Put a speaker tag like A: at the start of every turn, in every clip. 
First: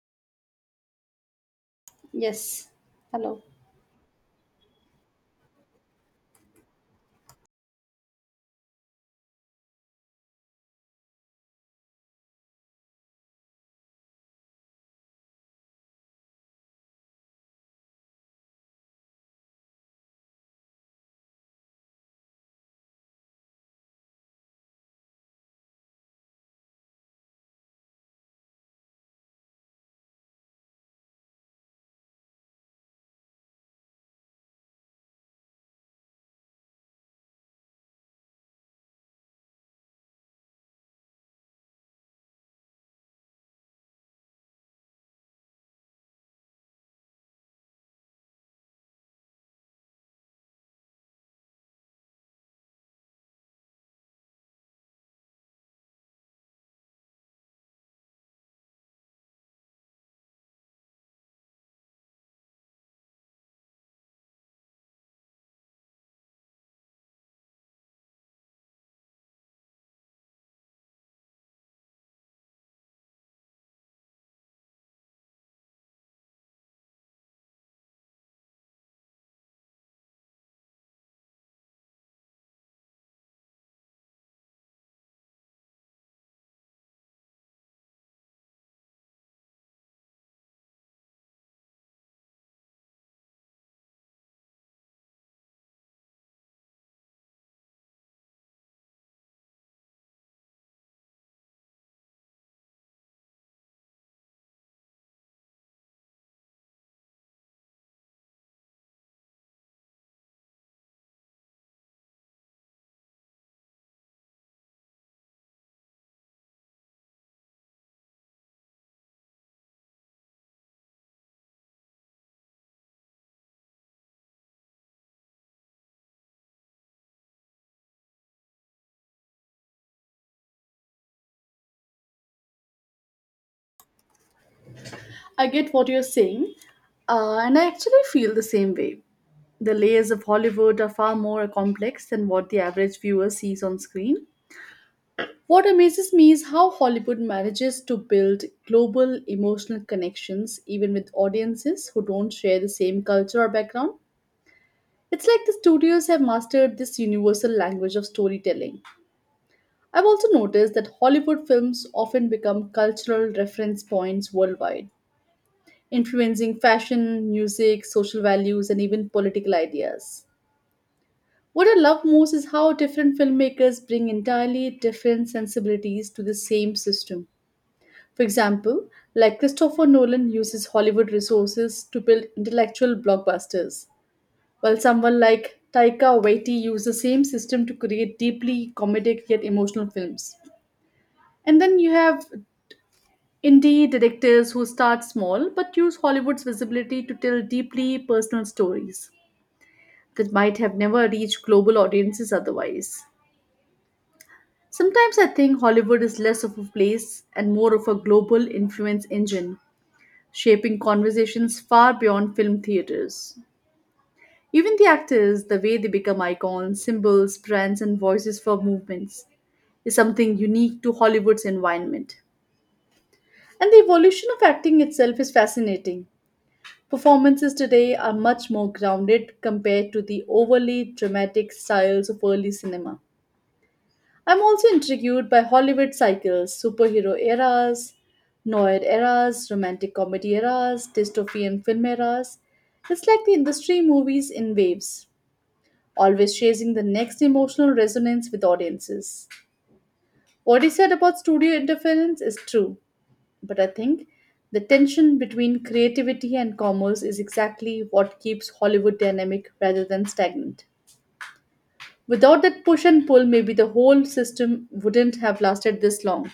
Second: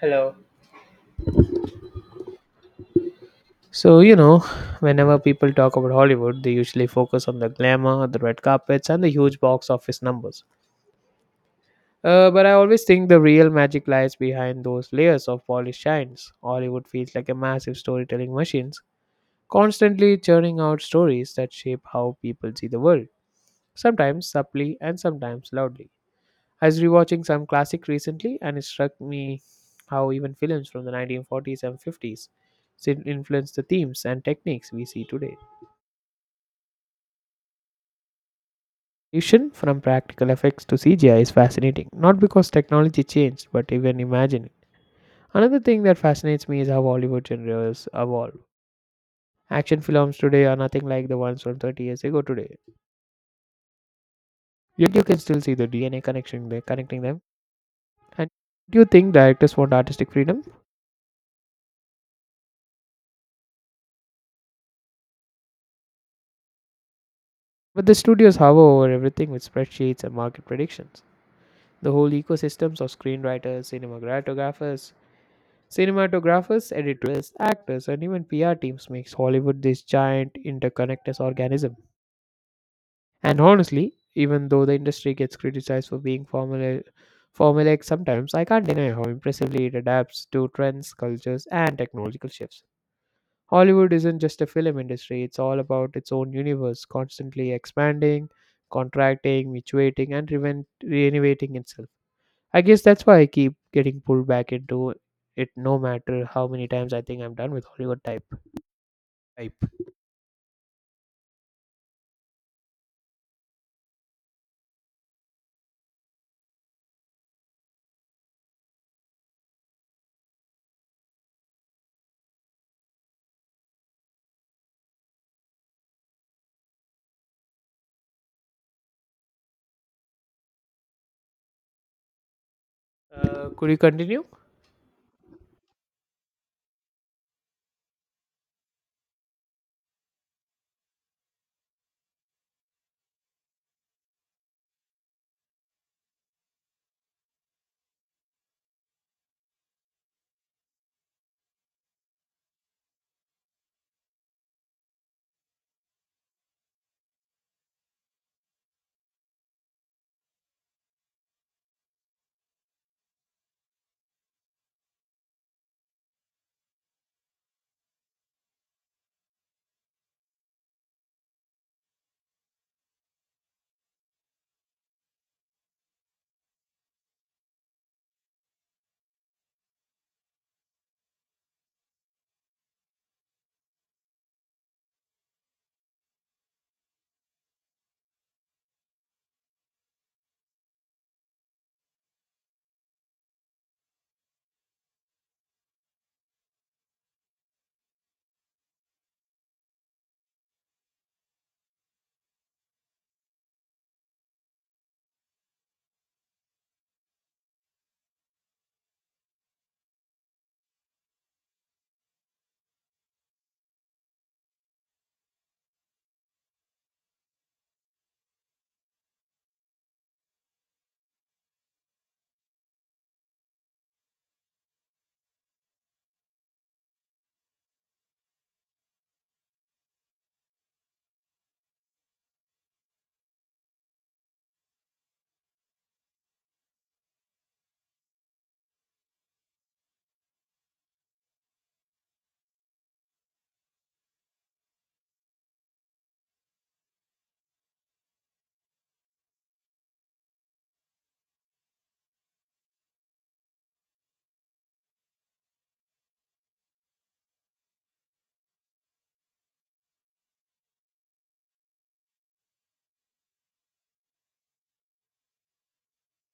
A: Hello.
B: Yes. Hello.
A: So, you know, whenever people talk about Hollywood, they usually focus on the glamour, the red carpets, and the huge box office numbers. But I always think the real magic lies behind those layers of polished shines. Hollywood feels like a massive storytelling machine, constantly churning out stories that shape how people see the world, sometimes subtly and sometimes loudly. I was rewatching some classic recently, and it struck me how even films from the 1940s and 50s still influence the themes and techniques we see today. Transition from practical effects to CGI is fascinating, not because technology changed, but even imagining. Another thing that fascinates me is how Hollywood genres evolve. Action films today are nothing like the ones from 30 years ago today. Yet you can still see the DNA connection there, connecting them. And do you think directors want artistic freedom? But the studios hover over everything with spreadsheets and market predictions. The whole ecosystems of screenwriters, cinematographers, editors, actors, and even PR teams makes Hollywood this giant interconnected organism. And honestly, even though the industry gets criticized for being formulaic sometimes, I can't deny how impressively it adapts to trends, cultures, and technological shifts. Hollywood isn't just a film industry, it's all about its own universe, constantly expanding, contracting, mutating, and renovating itself. I guess that's why I keep getting pulled back into it no matter how many times I think I'm done with Hollywood type. Could you continue?
B: I get what you're saying, and I actually feel the same way. The layers of Hollywood are far more complex than what the average viewer sees on screen. What amazes me is how Hollywood manages to build global emotional connections even with audiences who don't share the same culture or background. It's like the studios have mastered this universal language of storytelling. I've also noticed that Hollywood films often become cultural reference points worldwide, influencing fashion, music, social values, and even political ideas. What I love most is how different filmmakers bring entirely different sensibilities to the same system. For example, like Christopher Nolan uses Hollywood resources to build intellectual blockbusters, while someone like Taika Waititi uses the same system to create deeply comedic yet emotional films. And then you have indie directors who start small but use Hollywood's visibility to tell deeply personal stories that might have never reached global audiences otherwise. Sometimes I think Hollywood is less of a place and more of a global influence engine, shaping conversations far beyond film theaters. Even the actors, the way they become icons, symbols, brands, and voices for movements, is something unique to Hollywood's environment. And the evolution of acting itself is fascinating. Performances today are much more grounded compared to the overly dramatic styles of early cinema. I'm also intrigued by Hollywood cycles, superhero eras, noir eras, romantic comedy eras, dystopian film eras. It's like the industry movies in waves, always chasing the next emotional resonance with audiences. What he said about studio interference is true, but I think the tension between creativity and commerce is exactly what keeps Hollywood dynamic rather than stagnant. Without that push and pull, maybe the whole system wouldn't have lasted this long.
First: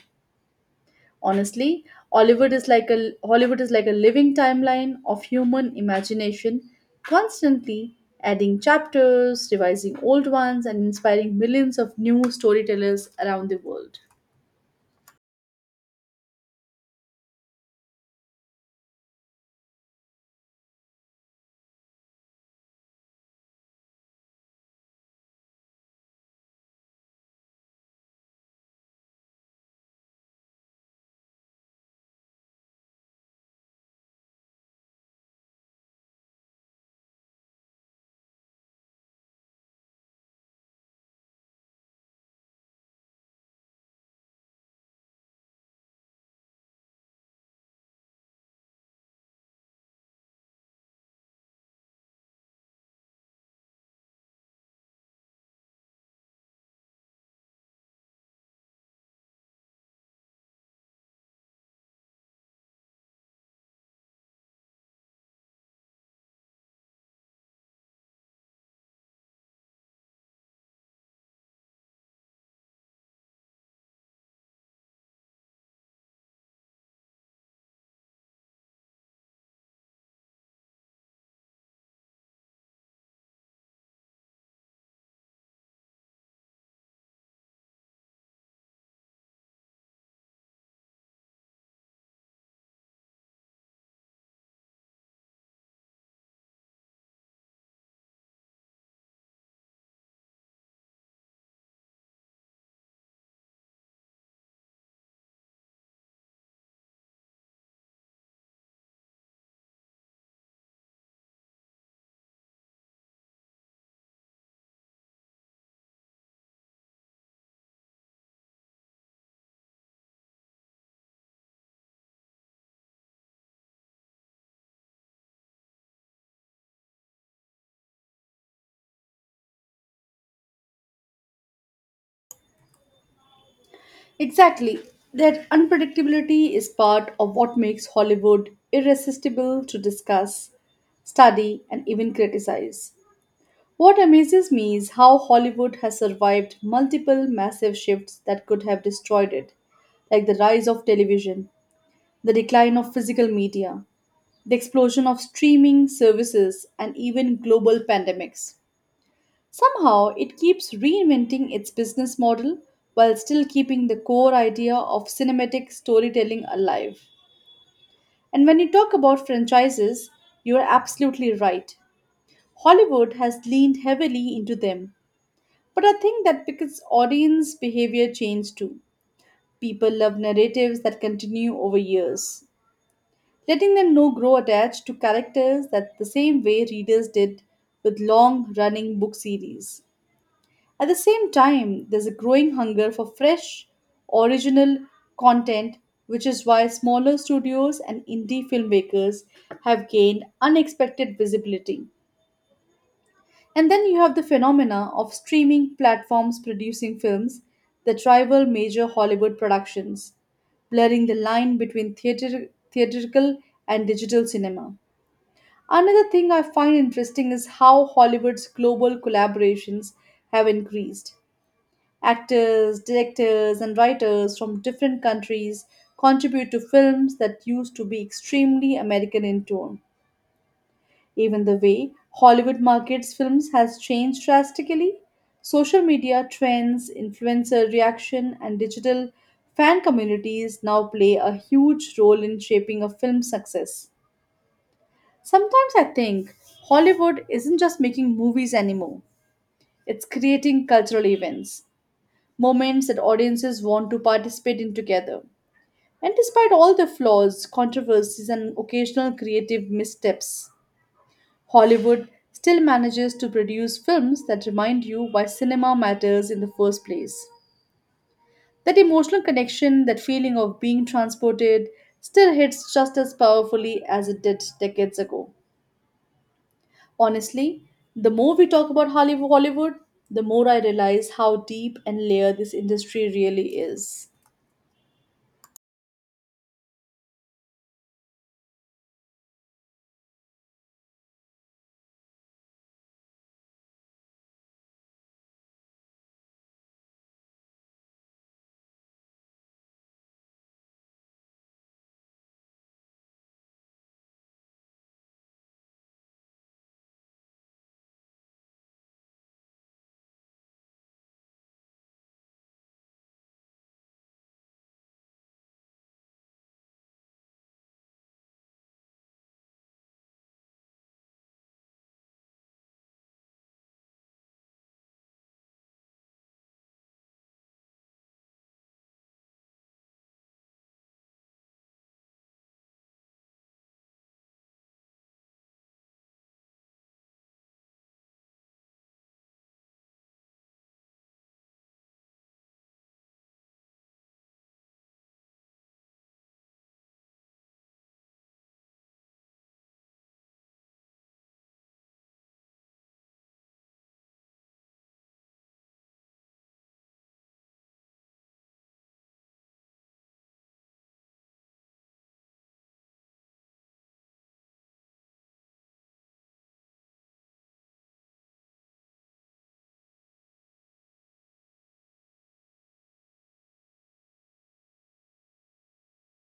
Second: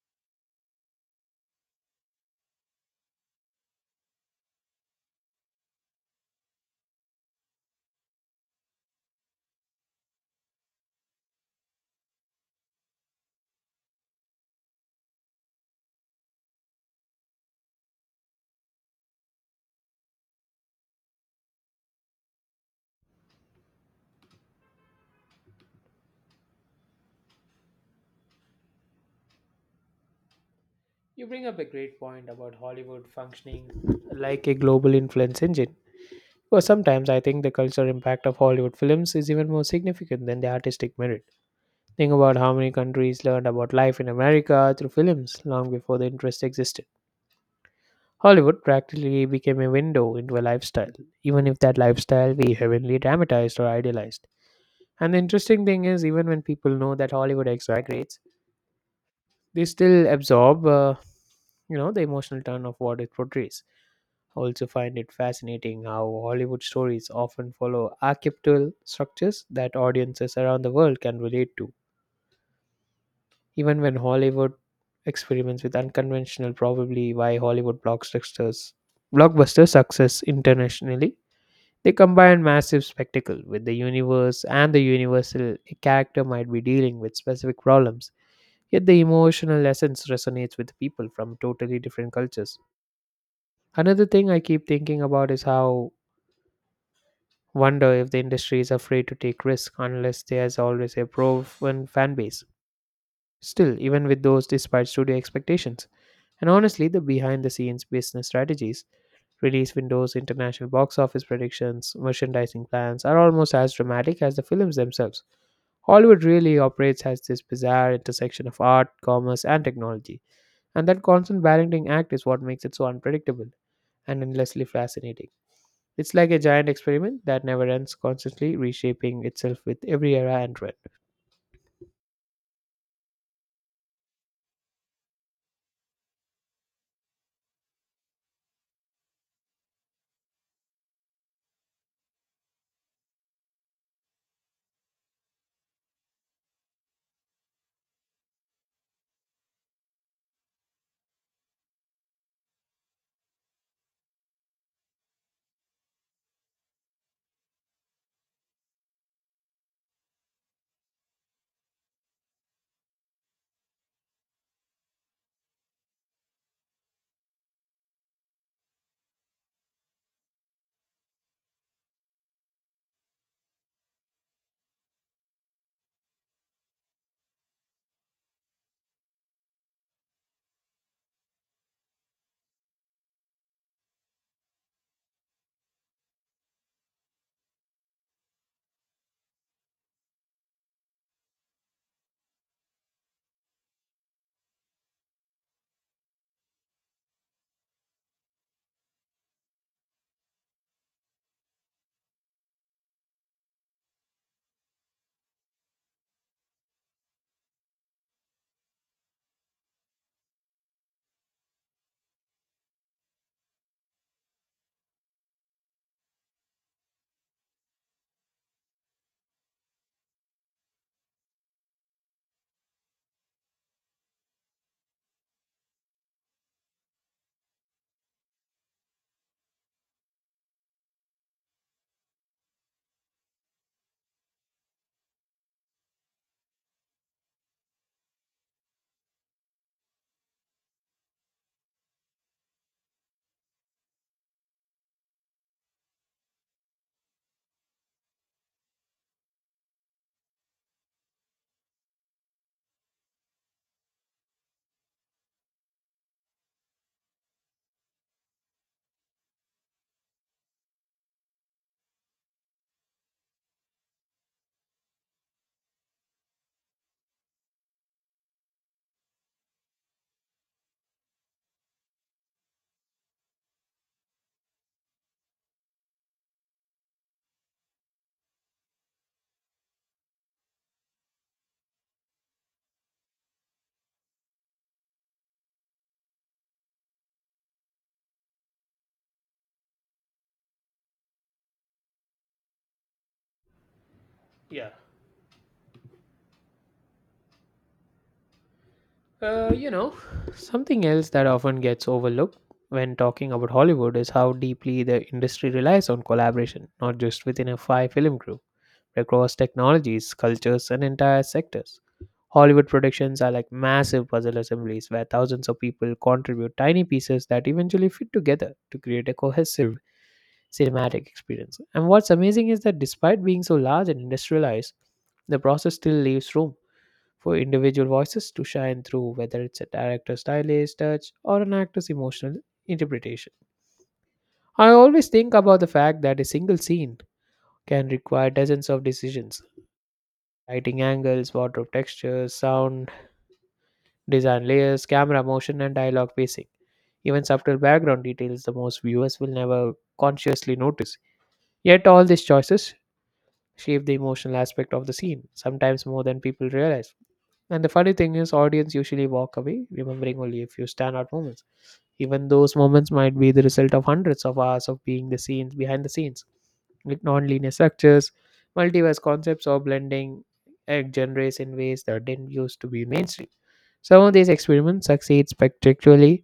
B: Honestly, Hollywood is like a Hollywood is like a living timeline of human imagination, constantly adding chapters, revising old ones, and inspiring millions of new storytellers around the world.
A: You bring up a great point about Hollywood functioning like a global influence engine. Because sometimes I think the cultural impact of Hollywood films is even more significant than the artistic merit. Think about how many countries learned about life in America through films long before the interest existed. Hollywood practically became a window into a lifestyle, even if that lifestyle we heavily dramatized or idealized. And the interesting thing is, even when people know that Hollywood exaggerates, they still absorb, you know, the emotional turn of what it portrays. Also find it fascinating how Hollywood stories often follow archetypal structures that audiences around the world can relate to. Even when Hollywood experiments with unconventional, probably why Hollywood blockbuster success internationally, they combine massive spectacle with the universe and the universal a character might be dealing with specific problems. Yet the emotional essence resonates with people from totally different cultures. Another thing I keep thinking about is how Wonder if the industry is afraid to take risks unless there's always a proven fan base. Still, even with those despite studio expectations. And honestly, the behind the scenes business strategies, release windows, international box office predictions, merchandising plans are almost as dramatic as the films themselves. Hollywood really operates as this bizarre intersection of art, commerce, and technology. And that constant balancing act is what makes it so unpredictable and endlessly fascinating. It's like a giant experiment that never ends, constantly reshaping itself with every era and trend.
B: Exactly. That unpredictability is part of what makes Hollywood irresistible to discuss, study, and even criticize. What amazes me is how Hollywood has survived multiple massive shifts that could have destroyed it, like the rise of television, the decline of physical media, the explosion of streaming services, and even global pandemics. Somehow, it keeps reinventing its business model while still keeping the core idea of cinematic storytelling alive. And when you talk about franchises, you are absolutely right. Hollywood has leaned heavily into them, but I think that because audience behavior changed too. People love narratives that continue over years, letting them know grow attached to characters that the same way readers did with long running book series. At the same time, there's a growing hunger for fresh, original content, which is why smaller studios and indie filmmakers have gained unexpected visibility. And then you have the phenomena of streaming platforms producing films that rival major Hollywood productions, blurring the line between theatrical and digital cinema. Another thing I find interesting is how Hollywood's global collaborations have increased. Actors, directors, and writers from different countries contribute to films that used to be extremely American in tone. Even the way Hollywood markets films has changed drastically. Social media trends, influencer reaction, and digital fan communities now play a huge role in shaping a film's success. Sometimes I think Hollywood isn't just making movies anymore, it's creating cultural events, moments that audiences want to participate in together. And despite all the flaws, controversies, and occasional creative missteps, Hollywood still manages to produce films that remind you why cinema matters in the first place. That emotional connection, that feeling of being transported, still hits just as powerfully as it did decades ago. Honestly, the more we talk about Hollywood, the more I realize how deep and layered this industry really is.
A: Yeah. You know, something else that often gets overlooked when talking about Hollywood is how deeply the industry relies on collaboration, not just within a five film crew, across technologies, cultures, and entire sectors. Hollywood productions are like massive puzzle assemblies where thousands of people contribute tiny pieces that eventually fit together to create a cohesive cinematic experience. And what's amazing is that despite being so large and industrialized, the process still leaves room for individual voices to shine through, whether it's a director's stylized touch or an actor's emotional interpretation. I always think about the fact that a single scene can require dozens of decisions lighting angles, wardrobe textures, sound design layers, camera motion, and dialogue pacing. Even subtle background details the most viewers will never consciously notice. Yet, all these choices shape the emotional aspect of the scene, sometimes more than people realize. And the funny thing is, audience usually walk away remembering only a few standout moments even those moments might be the result of hundreds of hours of being the scenes behind the scenes with non-linear structures, multiverse concepts, or blending genres in ways that didn't used to be mainstream. Some of these experiments succeed spectacularly,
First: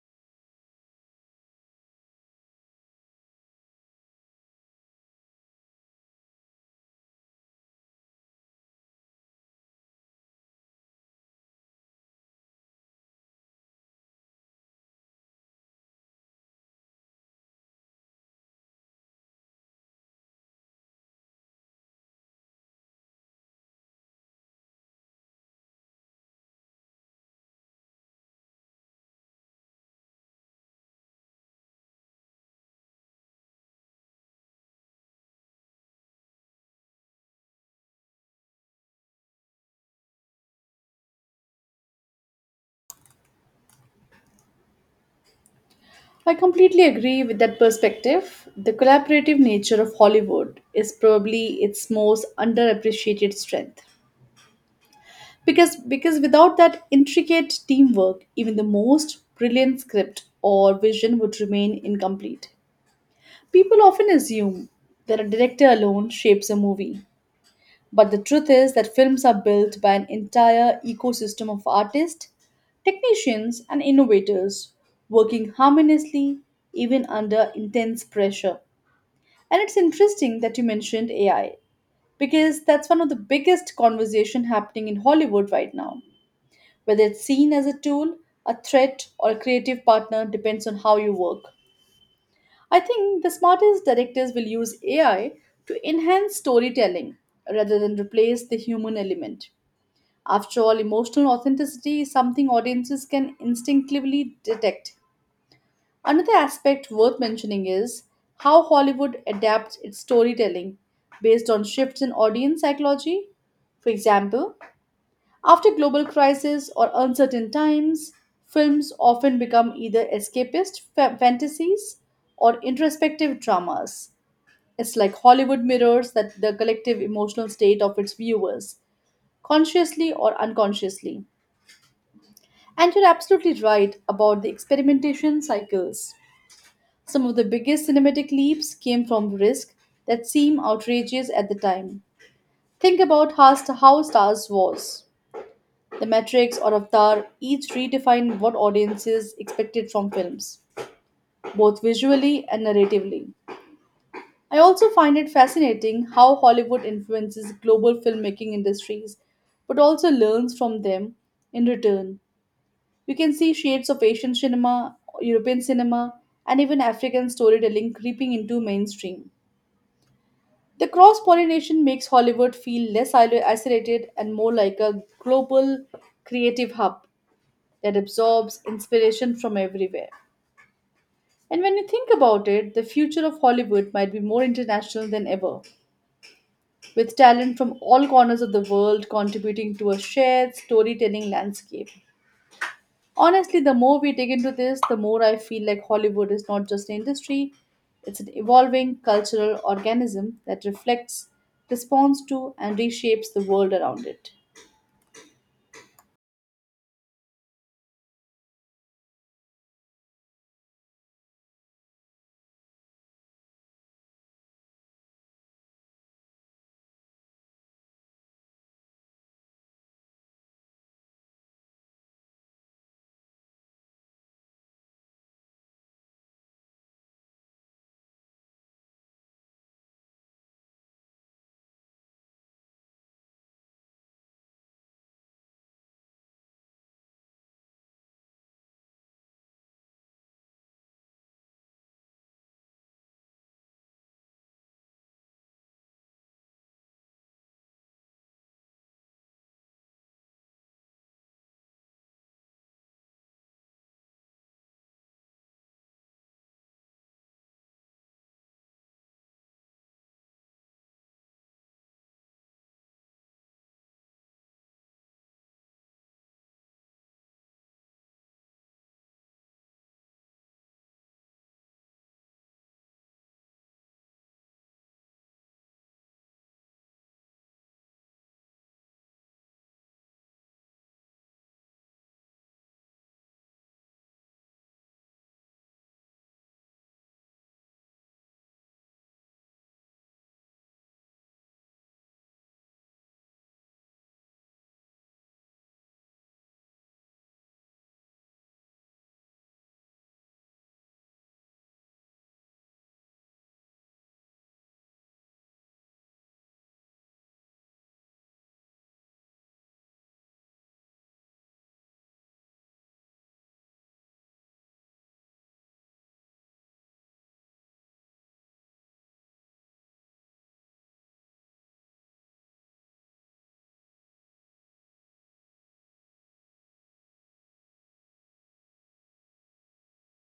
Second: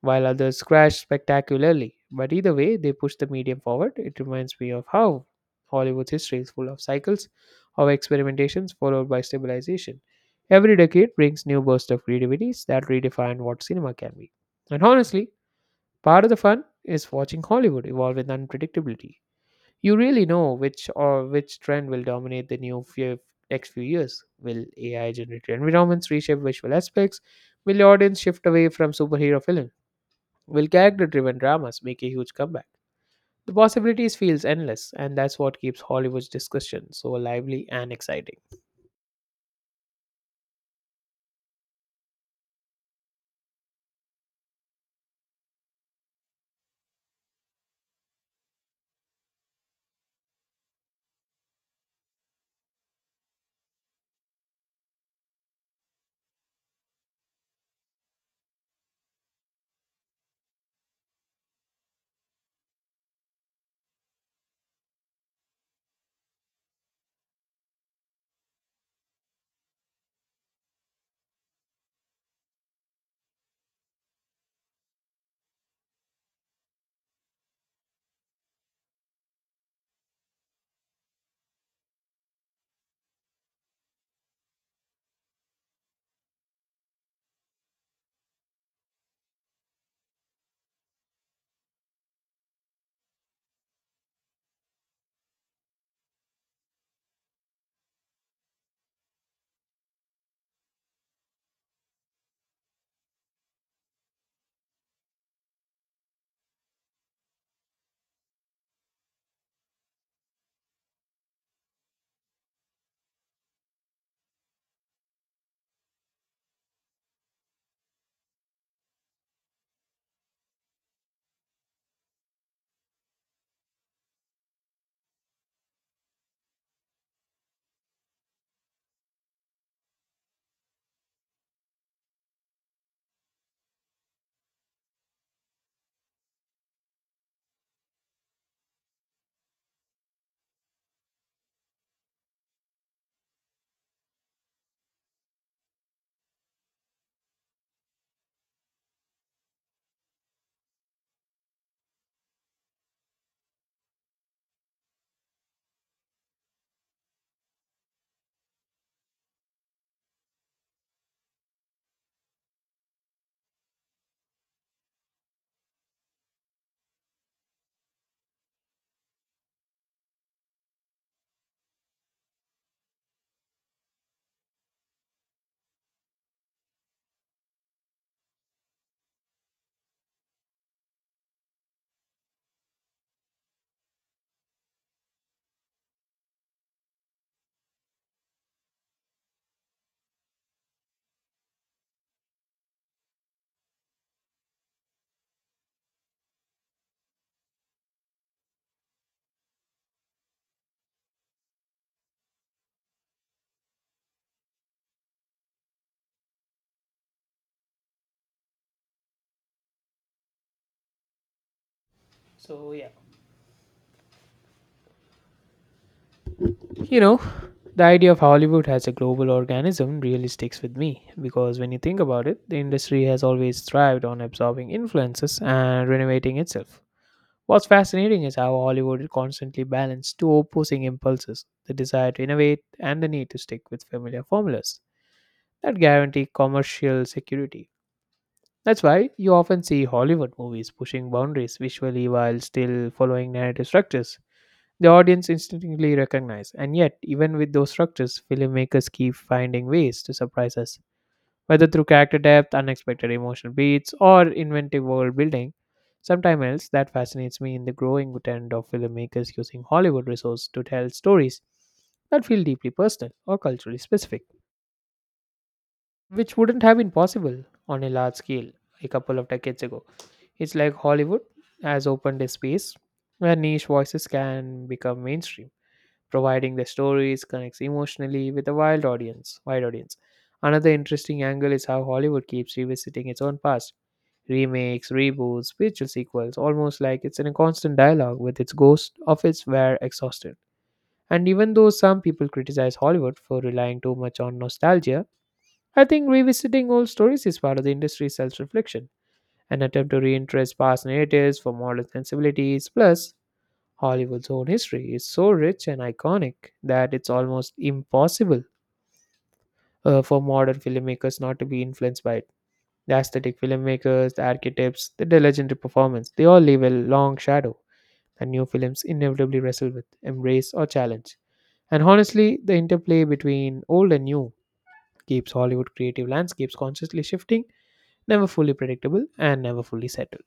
A: while others crash spectacularly. But either way, they push the medium forward. It reminds me of how Hollywood's history is full of cycles of experimentations followed by stabilization. Every decade brings new bursts of creativities that redefine what cinema can be. And honestly, part of the fun is watching Hollywood evolve with unpredictability. You really know which or which trend will dominate the next few years. Will AI generated environments reshape visual aspects? Will the audience shift away from superhero films? Will character driven dramas make a huge comeback? The possibilities feels endless, and that's what keeps Hollywood's discussion so lively and exciting.
B: I completely agree with that perspective. The collaborative nature of Hollywood is probably its most underappreciated strength, because without that intricate teamwork, even the most brilliant script or vision would remain incomplete. People often assume that a director alone shapes a movie, but the truth is that films are built by an entire ecosystem of artists, technicians, and innovators working harmoniously even under intense pressure. And it's interesting that you mentioned AI, because that's one of the biggest conversation happening in Hollywood right now. Whether it's seen as a tool, a threat, or a creative partner depends on how you work. I think the smartest directors will use AI to enhance storytelling rather than replace the human element. After all, emotional authenticity is something audiences can instinctively detect. Another aspect worth mentioning is how Hollywood adapts its storytelling based on shifts in audience psychology. For example, after global crisis or uncertain times, films often become either escapist fantasies or introspective dramas. It's like Hollywood mirrors that the collective emotional state of its viewers, consciously or unconsciously. And you're absolutely right about the experimentation cycles. Some of the biggest cinematic leaps came from risks that seem outrageous at the time. Think about how Stars was. The Matrix or Avatar each redefined what audiences expected from films, both visually and narratively. I also find it fascinating how Hollywood influences global filmmaking industries but also learns from them in return. You can see shades of Asian cinema, European cinema, and even African storytelling creeping into mainstream. The cross pollination makes Hollywood feel less isolated and more like a global creative hub that absorbs inspiration from everywhere. And when you think about it, the future of Hollywood might be more international than ever, with talent from all corners of the world contributing to a shared storytelling landscape. Honestly, the more we dig into this, the more I feel like Hollywood is not just an industry, it's an evolving cultural organism that reflects, responds to, and reshapes the world around it.
A: So, you know, the idea of Hollywood as a global organism really sticks with me because when you think about it, the industry has always thrived on absorbing influences and renovating itself. What's fascinating is how Hollywood constantly balances two opposing impulses the desire to innovate and the need to stick with familiar formulas that guarantee commercial security. That's why you often see Hollywood movies pushing boundaries visually while still following narrative structures. The audience instinctively recognize, and yet, even with those structures, filmmakers keep finding ways to surprise us whether through character depth, unexpected emotional beats, or inventive world building, sometime else that fascinates me in the growing trend of filmmakers using Hollywood resources to tell stories that feel deeply personal or culturally specific, which wouldn't have been possible on a large scale a couple of decades ago. It's like Hollywood has opened a space where niche voices can become mainstream providing the stories connects emotionally with a wide audience. Another interesting angle is how Hollywood keeps revisiting its own past. Remakes, reboots, spiritual sequels, almost like it's in a constant dialogue with its ghost of its were exhausted. And even though some people criticize Hollywood for relying too much on nostalgia, I think revisiting old stories is part of the industry's self reflection, an attempt to reinterest past narratives for modern sensibilities. Plus, Hollywood's own history is so rich and iconic that it's almost impossible for modern filmmakers not to be influenced by it. The aesthetic filmmakers, the archetypes, the legendary performance, they all leave a long shadow that new films inevitably wrestle with, embrace, or challenge. And honestly, the interplay between old and new keeps Hollywood creative landscapes constantly shifting, never fully predictable, and never fully settled.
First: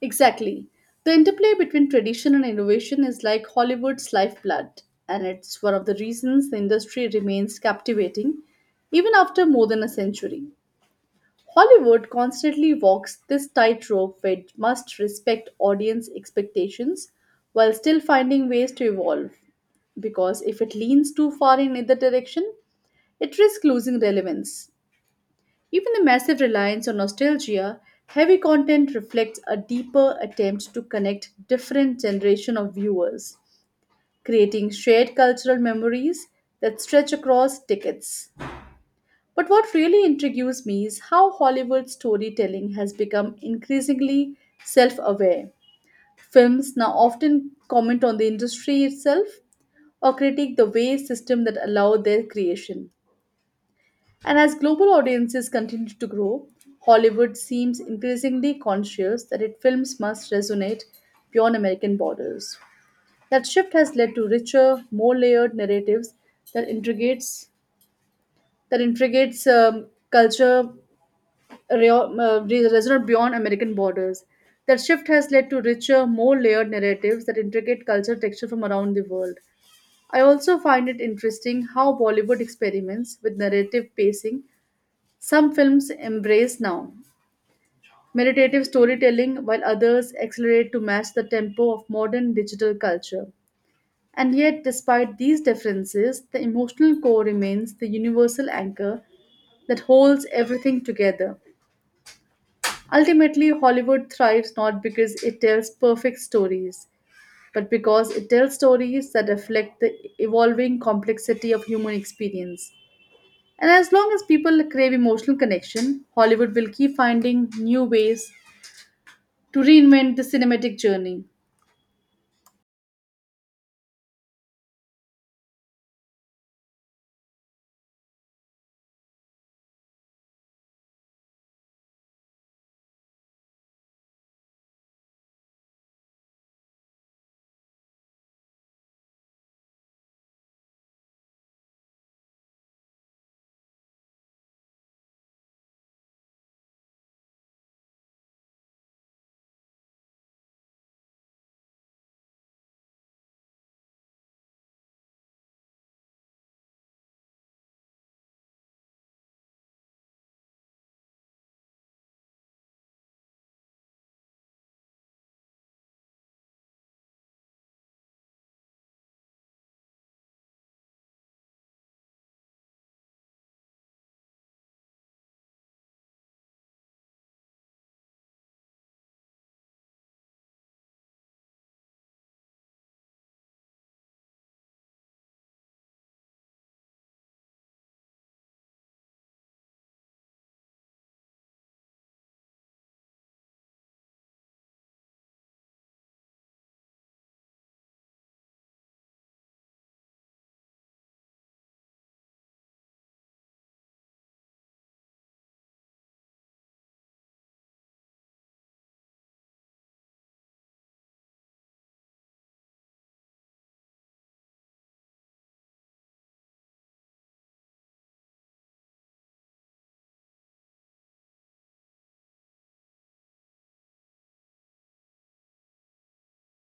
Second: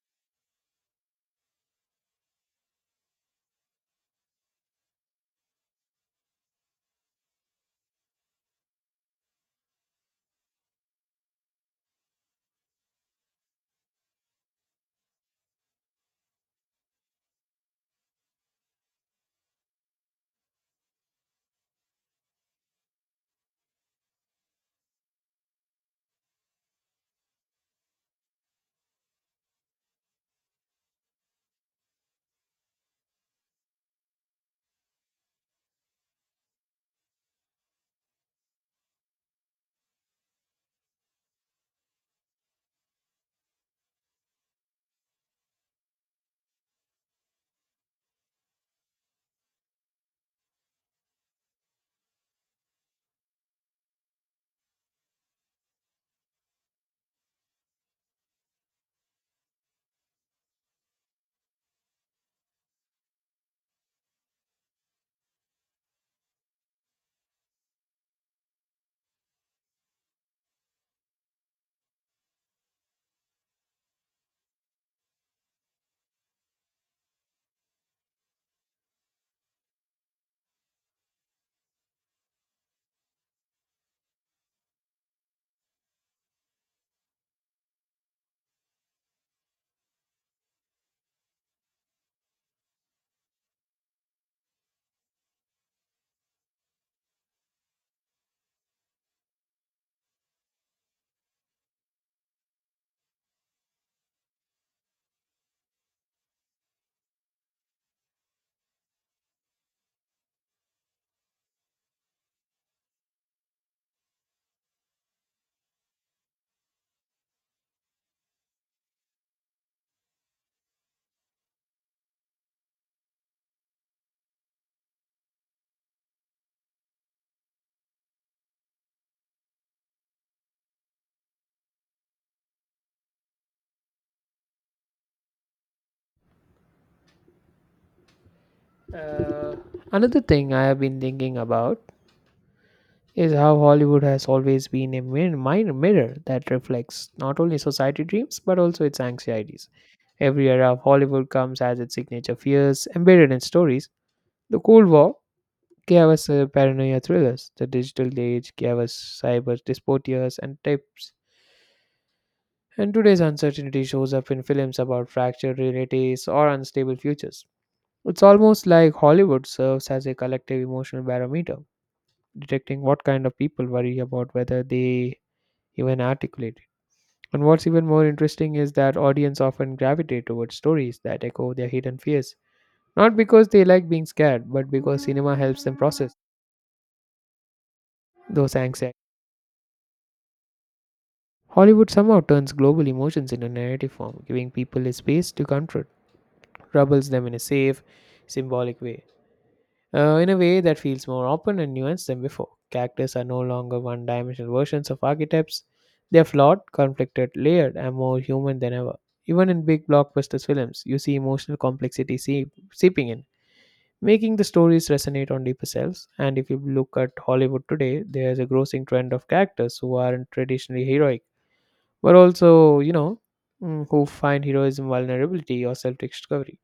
B: Exactly. The interplay between tradition and innovation is like Hollywood's lifeblood, and it's one of the reasons the industry remains captivating even after more than a century. Hollywood constantly walks this tightrope where it must respect audience expectations while still finding ways to evolve, because if it leans too far in either direction, it risks losing relevance. Even the massive reliance on nostalgia, heavy content reflects a deeper attempt to connect different generation of viewers, creating shared cultural memories that stretch across decades. But what really intrigues me is how Hollywood storytelling has become increasingly self-aware. Films now often comment on the industry itself or critique the way system that allow their creation. And as global audiences continue to grow, Hollywood seems increasingly conscious that its films must resonate beyond American borders. That shift has led to richer, more layered narratives that integrates that integrates culture re- re- resonant beyond American borders. That shift has led to richer, more layered narratives that integrate culture texture from around the world. I also find it interesting how Bollywood experiments with narrative pacing. Some films embrace now meditative storytelling, while others accelerate to match the tempo of modern digital culture. And yet, despite these differences, the emotional core remains the universal anchor that holds everything together. Ultimately, Hollywood thrives not because it tells perfect stories, but because it tells stories that reflect the evolving complexity of human experience. And as long as people crave emotional connection, Hollywood will keep finding new ways to reinvent the cinematic journey.
A: Uh, another thing I have been thinking about is how Hollywood has always been a minor mirror that reflects not only society dreams but also its anxieties. Every era of Hollywood comes as its signature fears embedded in stories. The Cold War gave us paranoia thrillers. The digital age gave us cyber dystopias and tips. And today's uncertainty shows up in films about fractured realities or unstable futures. It's almost like Hollywood serves as a collective emotional barometer, detecting what kind of people worry about whether they even articulate. And what's even more interesting is that audience often gravitate towards stories that echo their hidden fears, not because they like being scared, but because cinema helps them process those anxieties. Hollywood somehow turns global emotions into narrative form, giving people a space to confront, troubles them in a safe, symbolic way. In a way that feels more open and nuanced than before. Characters are no longer one dimensional versions of archetypes, they are flawed, conflicted, layered, and more human than ever. Even in big blockbuster films, you see emotional complexity seeping in, making the stories resonate on deeper selves. And if you look at Hollywood today, there's a grossing trend of characters who aren't traditionally heroic, but also, you know, who find heroism vulnerability or self discovery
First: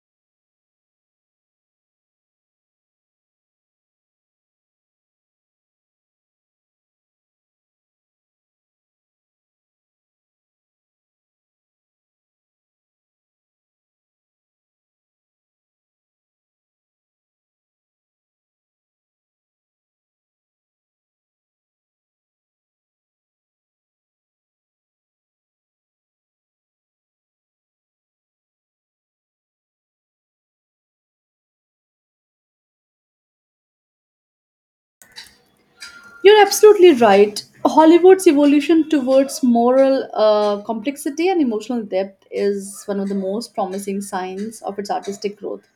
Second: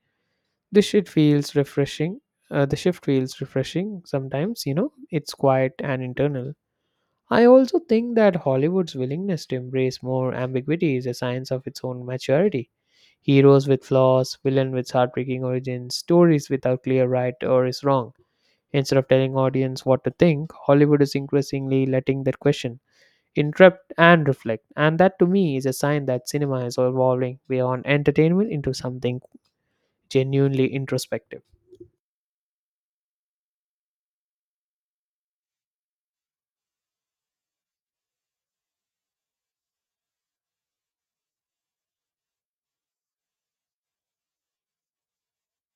A: this shit feels refreshing the shift feels refreshing sometimes you know it's quiet and internal. I also think that Hollywood's willingness to embrace more ambiguity is a sign of its own maturity, heroes with flaws villain with heartbreaking origins stories without clear right or is wrong. Instead of telling audience what to think Hollywood is increasingly letting that question interrupt and reflect, and that to me is a sign that cinema is evolving beyond entertainment into something genuinely introspective.
B: You're absolutely right. Hollywood's evolution towards moral complexity and emotional depth is one of the most promising signs of its artistic growth.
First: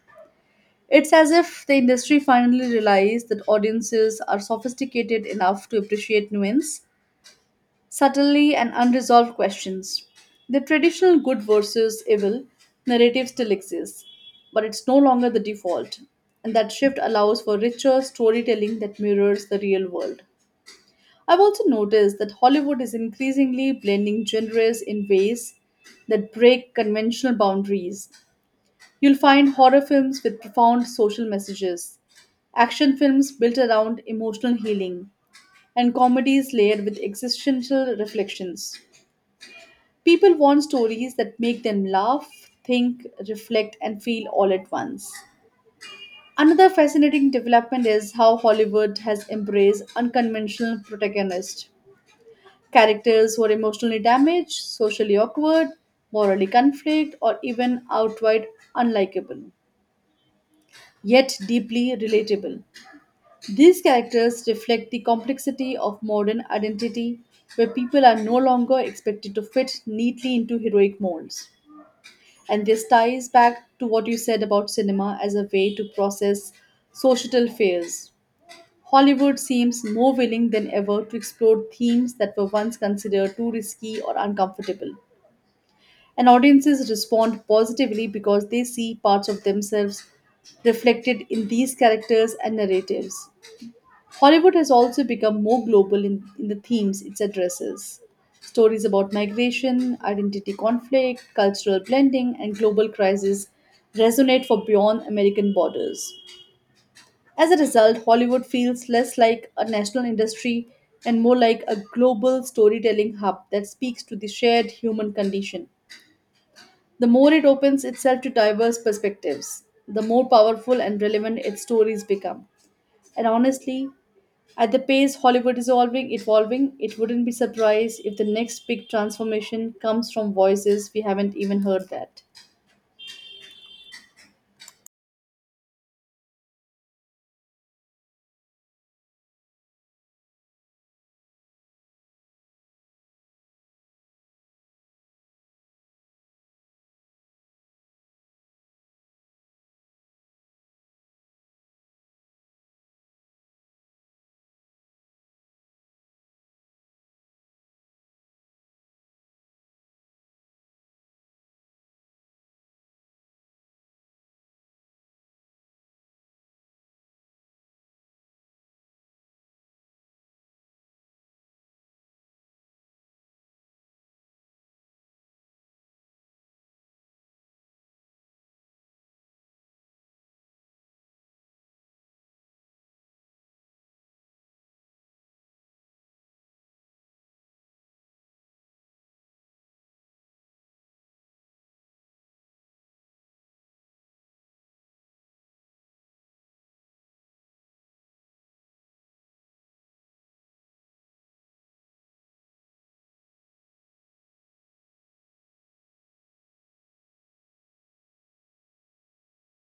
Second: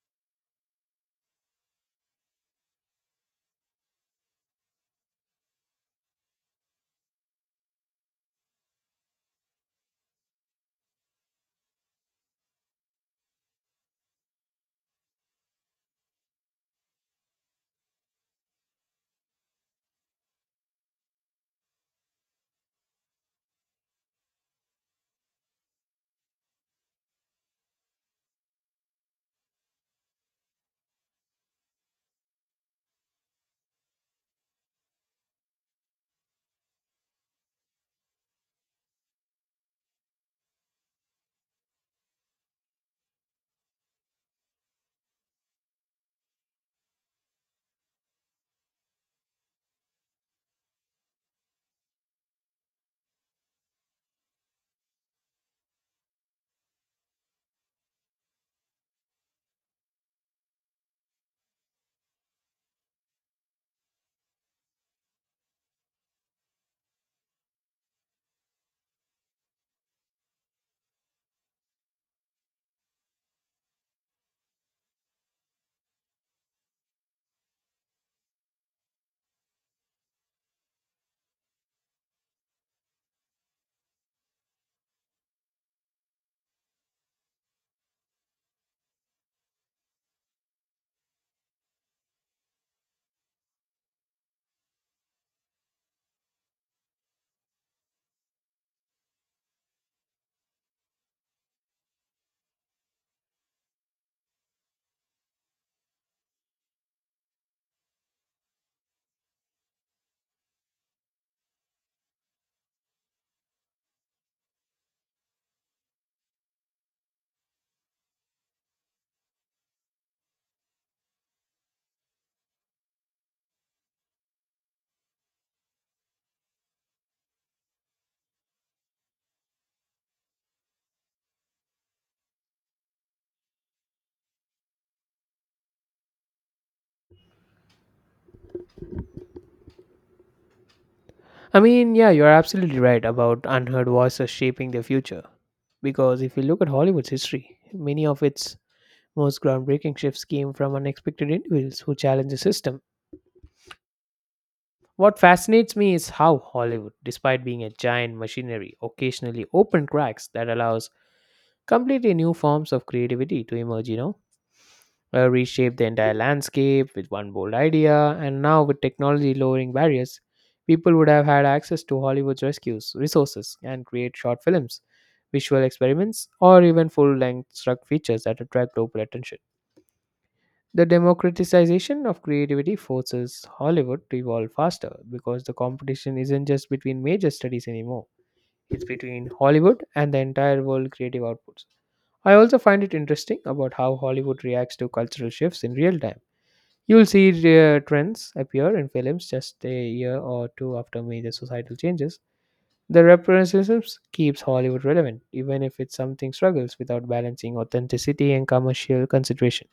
B: It's as if the industry finally realized that audiences are sophisticated enough to appreciate nuance, subtly, and unresolved questions. The traditional good versus evil narrative still exists, but it's no longer the default, and that shift allows for richer storytelling that mirrors the real world. I've also noticed that Hollywood is increasingly blending genres in ways that break conventional boundaries. You'll find horror films with profound social messages, action films built around emotional healing, and comedies layered with existential reflections. People want stories that make them laugh, think, reflect, and feel all at once. Another fascinating development is how Hollywood has embraced unconventional protagonists, characters who are emotionally damaged, socially awkward, morally conflict, or even outright unlikable, yet deeply relatable. These characters reflect the complexity of modern identity, where people are no longer expected to fit neatly into heroic molds. And this ties back to what you said about cinema as a way to process societal fears. Hollywood seems more willing than ever to explore themes that were once considered too risky or uncomfortable. And audiences respond positively because they see parts of themselves reflected in these characters and narratives. Hollywood has also become more global in the themes it addresses. Stories about migration, identity conflict, cultural blending, and global crises resonate for beyond American borders. As a result, Hollywood feels less like a national industry and more like a global storytelling hub that speaks to the shared human condition. The more it opens itself to diverse perspectives, the more powerful and relevant its stories become. And honestly, at the pace Hollywood is evolving, it wouldn't be surprised if the next big transformation comes from voices we haven't even heard that.
A: I mean, yeah, you're absolutely right about unheard voices shaping their future. Because if you look at Hollywood's history, many of its most groundbreaking shifts came from unexpected individuals who challenged the system. What fascinates me is how Hollywood, despite being a giant machinery, occasionally opened cracks that allows completely new forms of creativity to emerge, you know? Reshape the entire landscape with one bold idea. And now, with technology lowering barriers, people would have had access to Hollywood's rescues, resources, and create short films, visual experiments, or even full length struck features that attract global attention. The democratization of creativity forces Hollywood to evolve faster because the competition isn't just between major studies anymore. It's between Hollywood and the entire world creative outputs. I also find it interesting about how Hollywood reacts to cultural shifts in real time. You'll see trends appear in films just a year or two after major societal changes. The representative keeps Hollywood relevant, even if it's something struggles without balancing authenticity and commercial consideration.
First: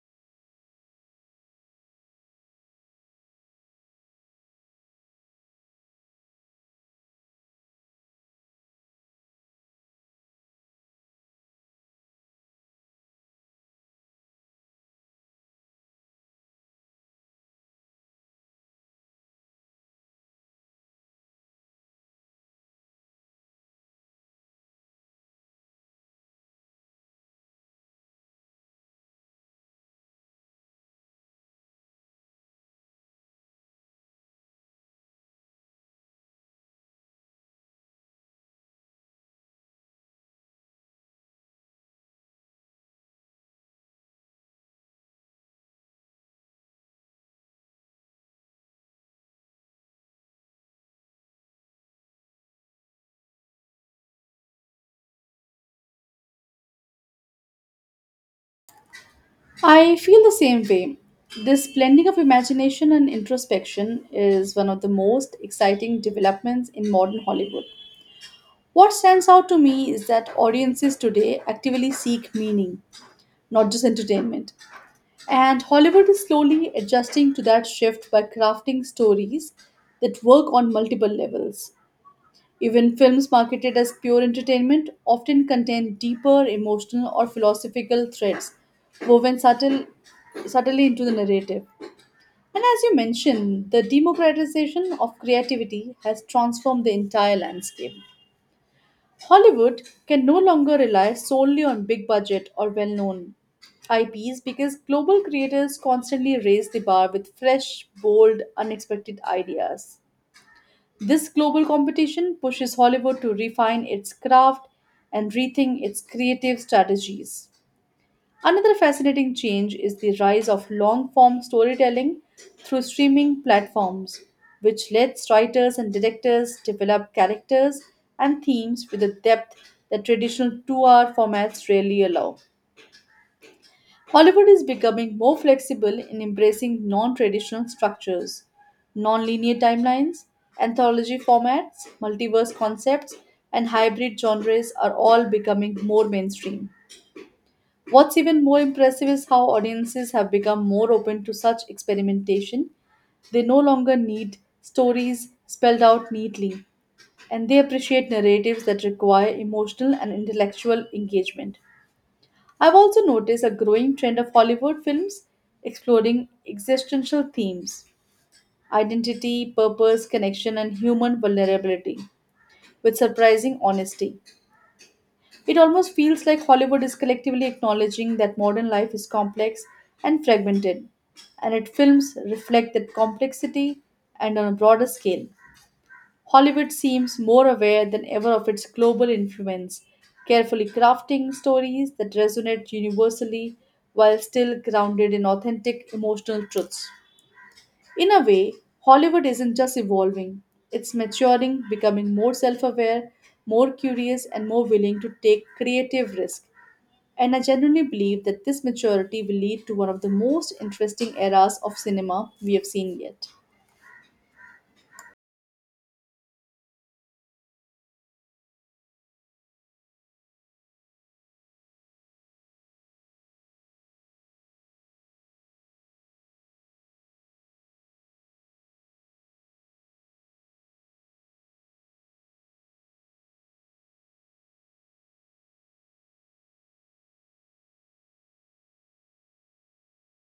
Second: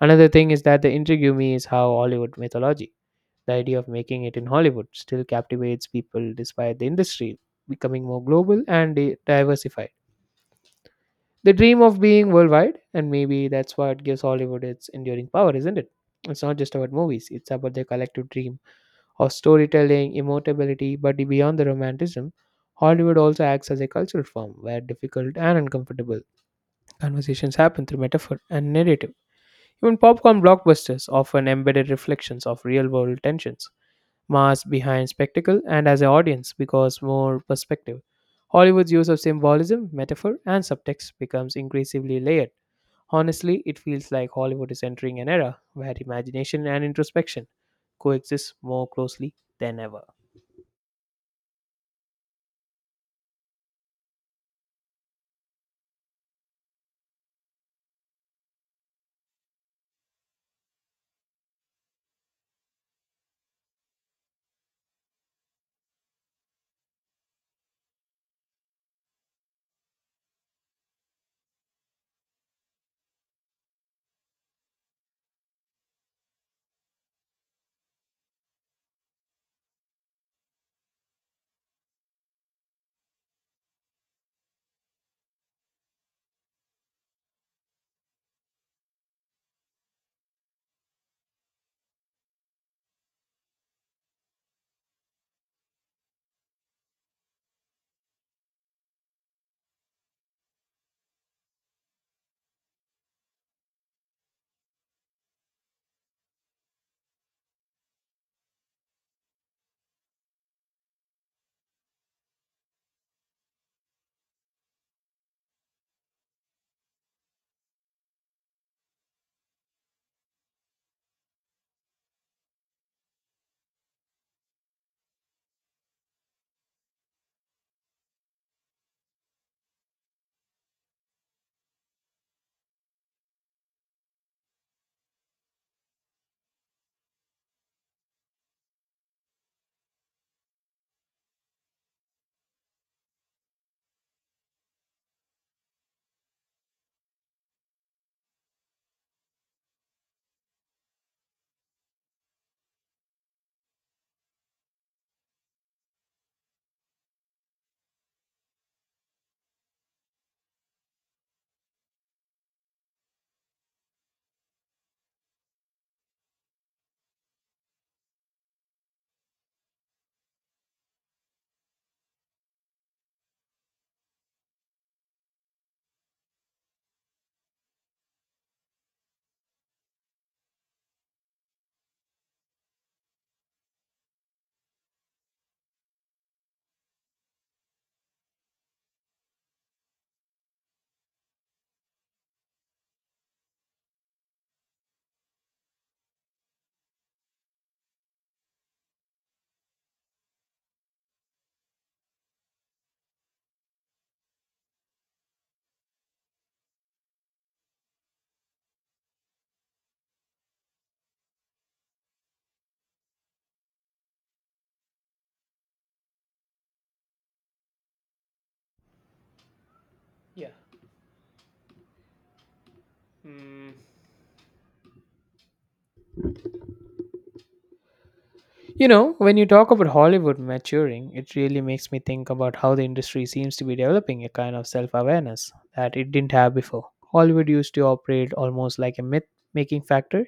A: Another thing is that the intrigue me is how Hollywood mythology, the idea of making it in Hollywood, still captivates people despite the industry becoming more global and diversified. The dream of being worldwide, and maybe that's what gives Hollywood its enduring power, isn't it? It's not just about movies, it's about the collective dream of storytelling, immortality, but beyond the romanticism, Hollywood also acts as a cultural form where difficult and uncomfortable conversations happen through metaphor and narrative. Even popcorn blockbusters often embedded reflections of real world tensions, masked behind spectacle and as an audience because more perspective. Hollywood's use of symbolism, metaphor, and subtext becomes increasingly layered. Honestly, it feels like Hollywood is entering an era where imagination and introspection coexist more closely than ever.
B: I feel the same way. This blending of imagination and introspection is one of the most exciting developments in modern Hollywood. What stands out to me is that audiences today actively seek meaning, not just entertainment. And Hollywood is slowly adjusting to that shift by crafting stories that work on multiple levels. Even films marketed as pure entertainment often contain deeper emotional or philosophical threads woven subtly into the narrative. And as you mentioned, the democratization of creativity has transformed the entire landscape. Hollywood can no longer rely solely on big budget or well known IPs because global creators constantly raise the bar with fresh, bold, unexpected ideas. This global competition pushes Hollywood to refine its craft and rethink its creative strategies. Another fascinating change is the rise of long form storytelling through streaming platforms, which lets writers and directors develop characters and themes with a depth that traditional 2-hour formats rarely allow. Hollywood is becoming more flexible in embracing non traditional structures, non linear timelines, anthology formats, multiverse concepts, and hybrid genres are all becoming more mainstream. What's even more impressive is how audiences have become more open to such experimentation. They no longer need stories spelled out neatly, and they appreciate narratives that require emotional and intellectual engagement. I've also noticed a growing trend of Hollywood films exploring existential themes: identity, purpose, connection, and human vulnerability with surprising honesty. It almost feels like Hollywood is collectively acknowledging that modern life is complex and fragmented, and its films reflect that complexity and on a broader scale. Hollywood seems more aware than ever of its global influence, carefully crafting stories that resonate universally while still grounded in authentic emotional truths. In a way, Hollywood isn't just evolving, it's maturing, becoming more self aware, more curious, and more willing to take creative risk, and I genuinely believe that this maturity will lead to one of the most interesting eras of cinema we have seen yet.
A: You know, when you talk about Hollywood maturing, it really makes me think about how the industry seems to be developing a kind of self awareness that it didn't have before. Hollywood used to operate almost like a myth making factor,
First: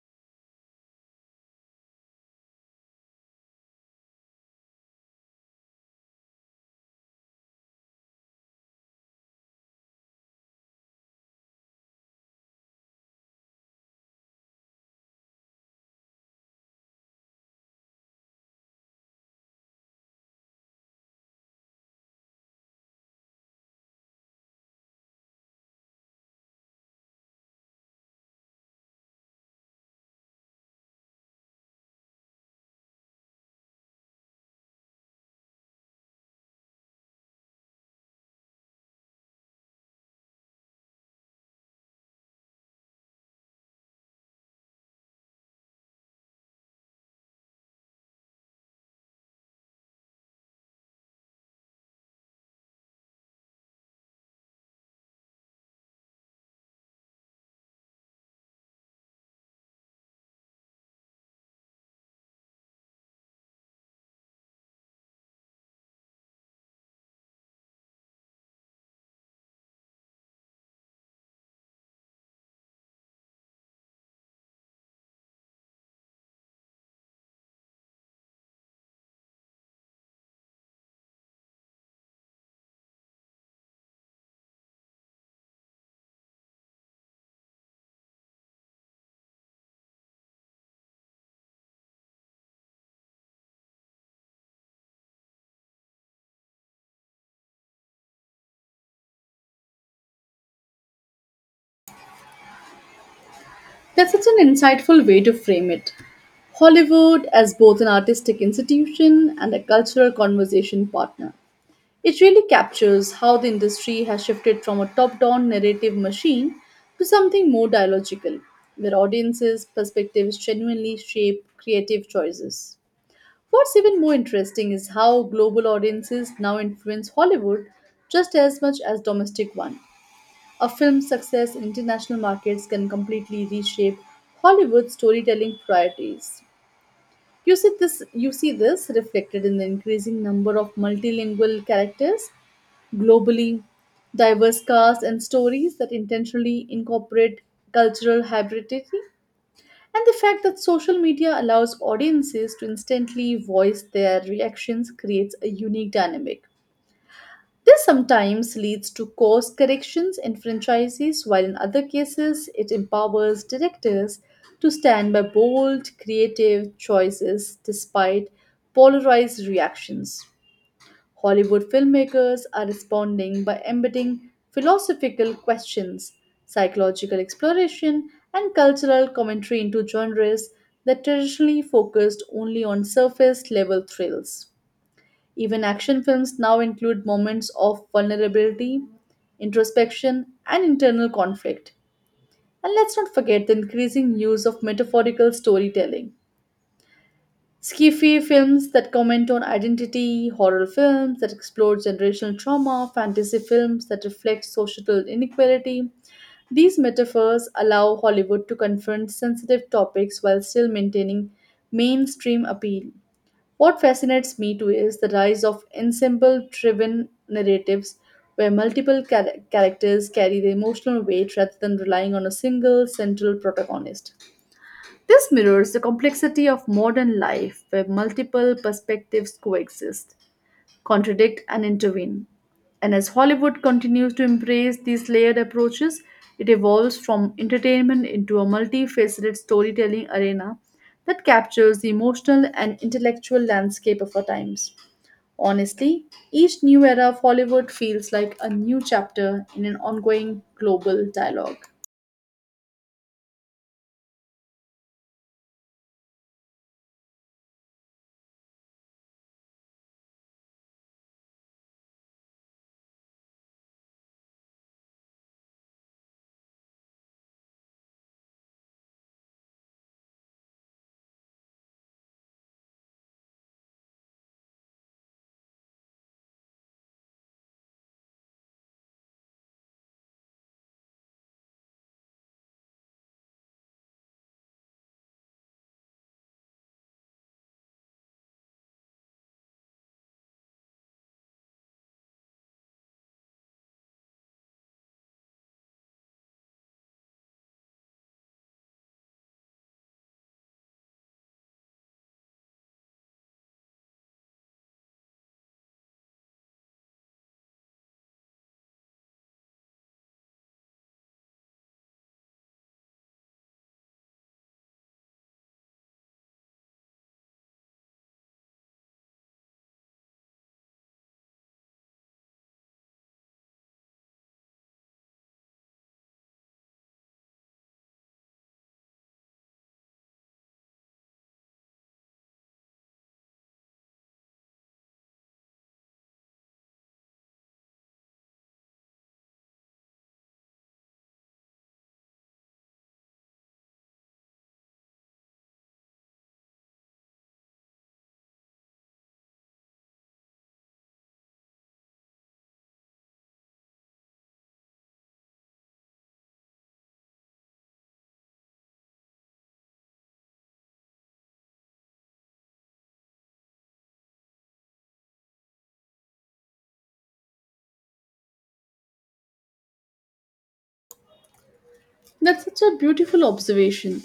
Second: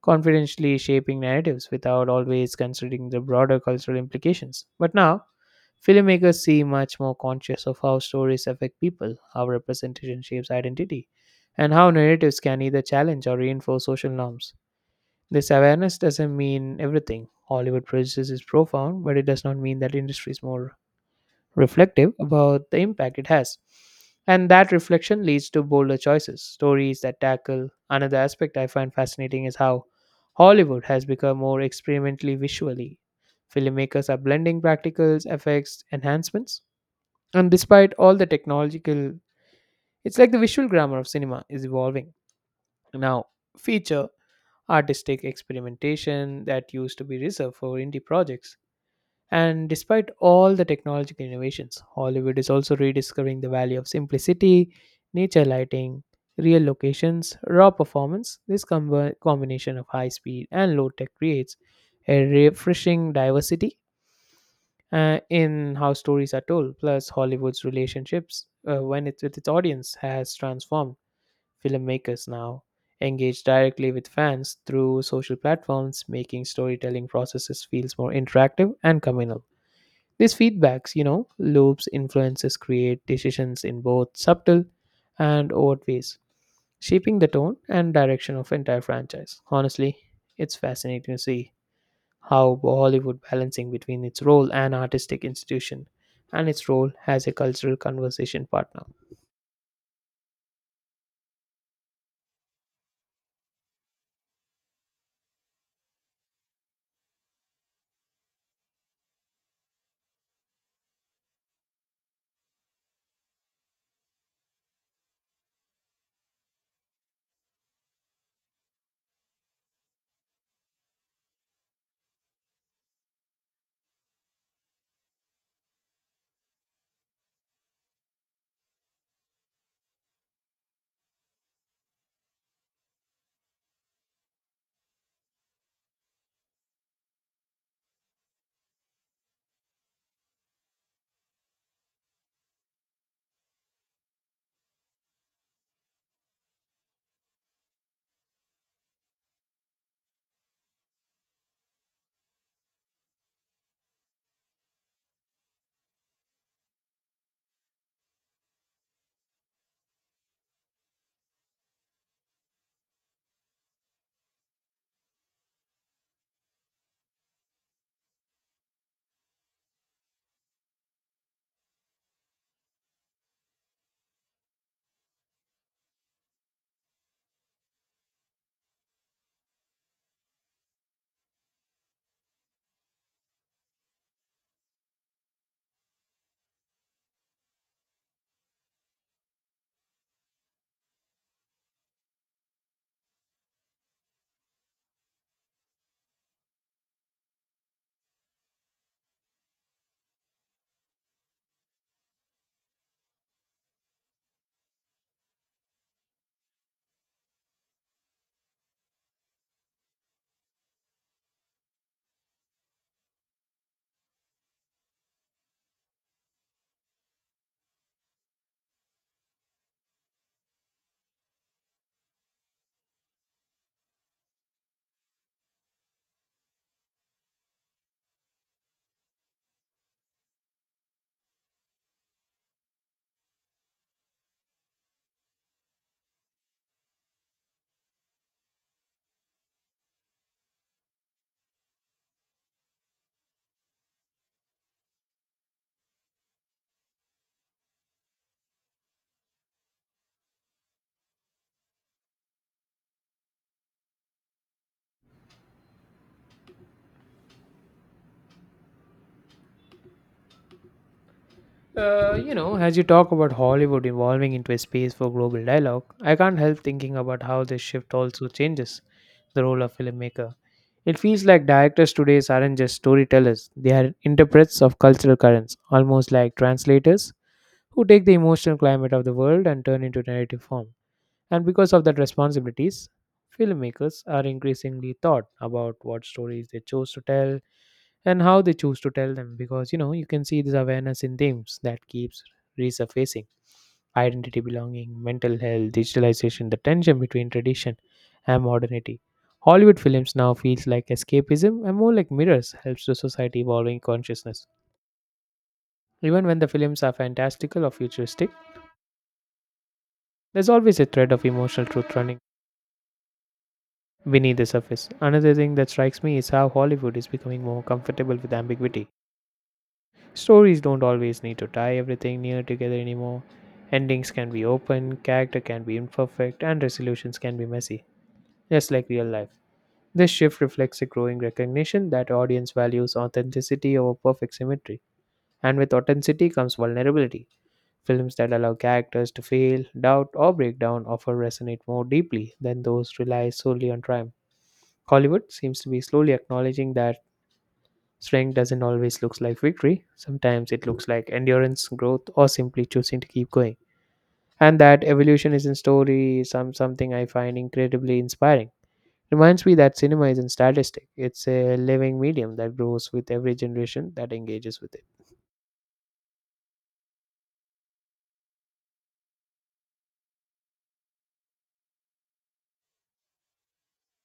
A: confidentially shaping narratives without always considering the broader cultural implications. But now, filmmakers seem much more conscious of how stories affect people, how representation shapes identity, and how narratives can either challenge or reinforce social norms. This awareness doesn't mean everything. Hollywood prejudice is profound, but it does not mean that industry is more reflective about the impact it has. And that reflection leads to bolder choices, stories that tackle. Another aspect I find fascinating is how Hollywood has become more experimentally visually. Filmmakers are blending practicals, effects, enhancements. And despite all the technological, it's like the visual grammar of cinema is evolving. Now, feature artistic experimentation that used to be reserved for indie projects. And despite all the technological innovations, Hollywood is also rediscovering the value of simplicity, nature lighting, real locations, raw performance. This combination of high speed and low tech creates a refreshing diversity in how stories are told. Plus, Hollywood's relationships when it's with its audience has transformed filmmakers now engage directly with fans through social platforms, making storytelling processes feels more interactive and communal. These feedbacks, loops influences create decisions in both subtle and overt ways, shaping the tone and direction of entire franchise. Honestly, it's fascinating to see how Hollywood balancing between its role an artistic institution and its role as a cultural conversation partner.
B: That's such an insightful way to frame it. Hollywood as both an artistic institution and a cultural conversation partner. It really captures how the industry has shifted from a top down narrative machine to something more dialogical, where audiences' perspectives genuinely shape creative choices. What's even more interesting is how global audiences now influence Hollywood just as much as domestic one. A film's success in international markets can completely reshape Hollywood's storytelling priorities. You see this reflected in the increasing number of multilingual characters globally, diverse casts and stories that intentionally incorporate cultural hybridity. And the fact that social media allows audiences to instantly voice their reactions creates a unique dynamic. This sometimes leads to course corrections in franchises, while in other cases, it empowers directors to stand by bold, creative choices despite polarized reactions. Hollywood filmmakers are responding by embedding philosophical questions, psychological exploration, and cultural commentary into genres that traditionally focused only on surface level thrills. Even action films now include moments of vulnerability, introspection, and internal conflict. And let's not forget the increasing use of metaphorical storytelling: Sci-fi films that comment on identity, horror films that explore generational trauma, fantasy films that reflect social inequality. These metaphors allow Hollywood to confront sensitive topics while still maintaining mainstream appeal. What fascinates me too is the rise of ensemble driven narratives where characters carry the emotional weight rather than relying on a single central protagonist. This mirrors the complexity of modern life where multiple perspectives coexist, contradict, and intervene. And as Hollywood continues to embrace these layered approaches, it evolves from entertainment into a multifaceted storytelling arena that captures the emotional and intellectual landscape of our times. Honestly, each new era of Hollywood feels like a new chapter in an ongoing global dialogue.
A: You know, as you talk about Hollywood evolving into a space for global dialogue, I can't help thinking about how this shift also changes the role of filmmaker. It feels like directors today aren't just storytellers, they are interprets of cultural currents, almost like translators who take the emotional climate of the world and turn into narrative form. And because of that responsibilities, filmmakers are increasingly thought about what stories they chose to tell, and how they choose to tell them, because you know you can see this awareness in themes that keeps resurfacing, identity, belonging, mental health, digitalization, the tension between tradition and modernity. Hollywood films now feels like escapism and more like mirrors helps the society evolving consciousness. Even when the films are fantastical or futuristic, there's always a thread of emotional truth running beneath the surface. Another thing that strikes me is how Hollywood is becoming more comfortable with ambiguity. Stories don't always need to tie everything near together anymore. Endings can be open, character can be imperfect, and resolutions can be messy, just like real life. This shift reflects a growing recognition that audience values authenticity over perfect symmetry. And with authenticity comes vulnerability. Films that allow characters to fail, doubt, or break down often resonate more deeply than those rely solely on triumph. Hollywood seems to be slowly acknowledging that strength doesn't always look like victory. Sometimes it looks like endurance, growth, or simply choosing to keep going. And that evolution is in story, something I find incredibly inspiring. Reminds me that cinema isn't statistic. It's a living medium that grows with every generation that engages with it.
B: That's such a beautiful observation.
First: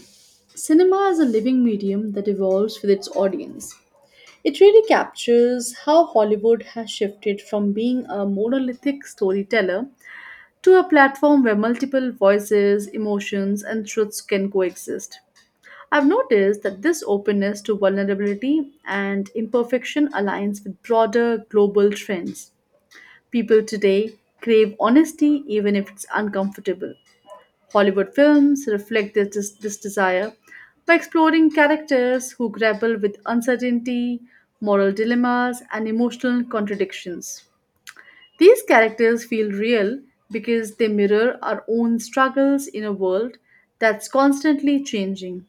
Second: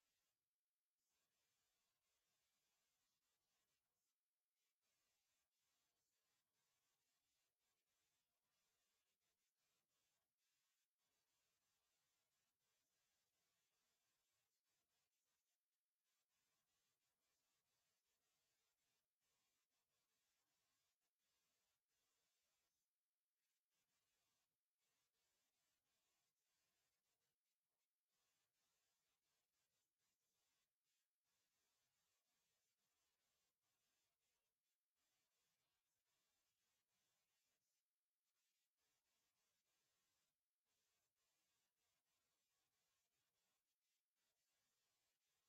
B: Cinema is a living medium that evolves with its audience. It really captures how Hollywood has shifted from being a monolithic storyteller to a platform where multiple voices, emotions, and truths can coexist. I've noticed that this openness to vulnerability and imperfection aligns with broader global trends. People today crave honesty even if it's uncomfortable. Hollywood films reflect this desire by exploring characters who grapple with uncertainty, moral dilemmas, and emotional contradictions. These characters feel real because they mirror our own struggles in a world that's constantly changing.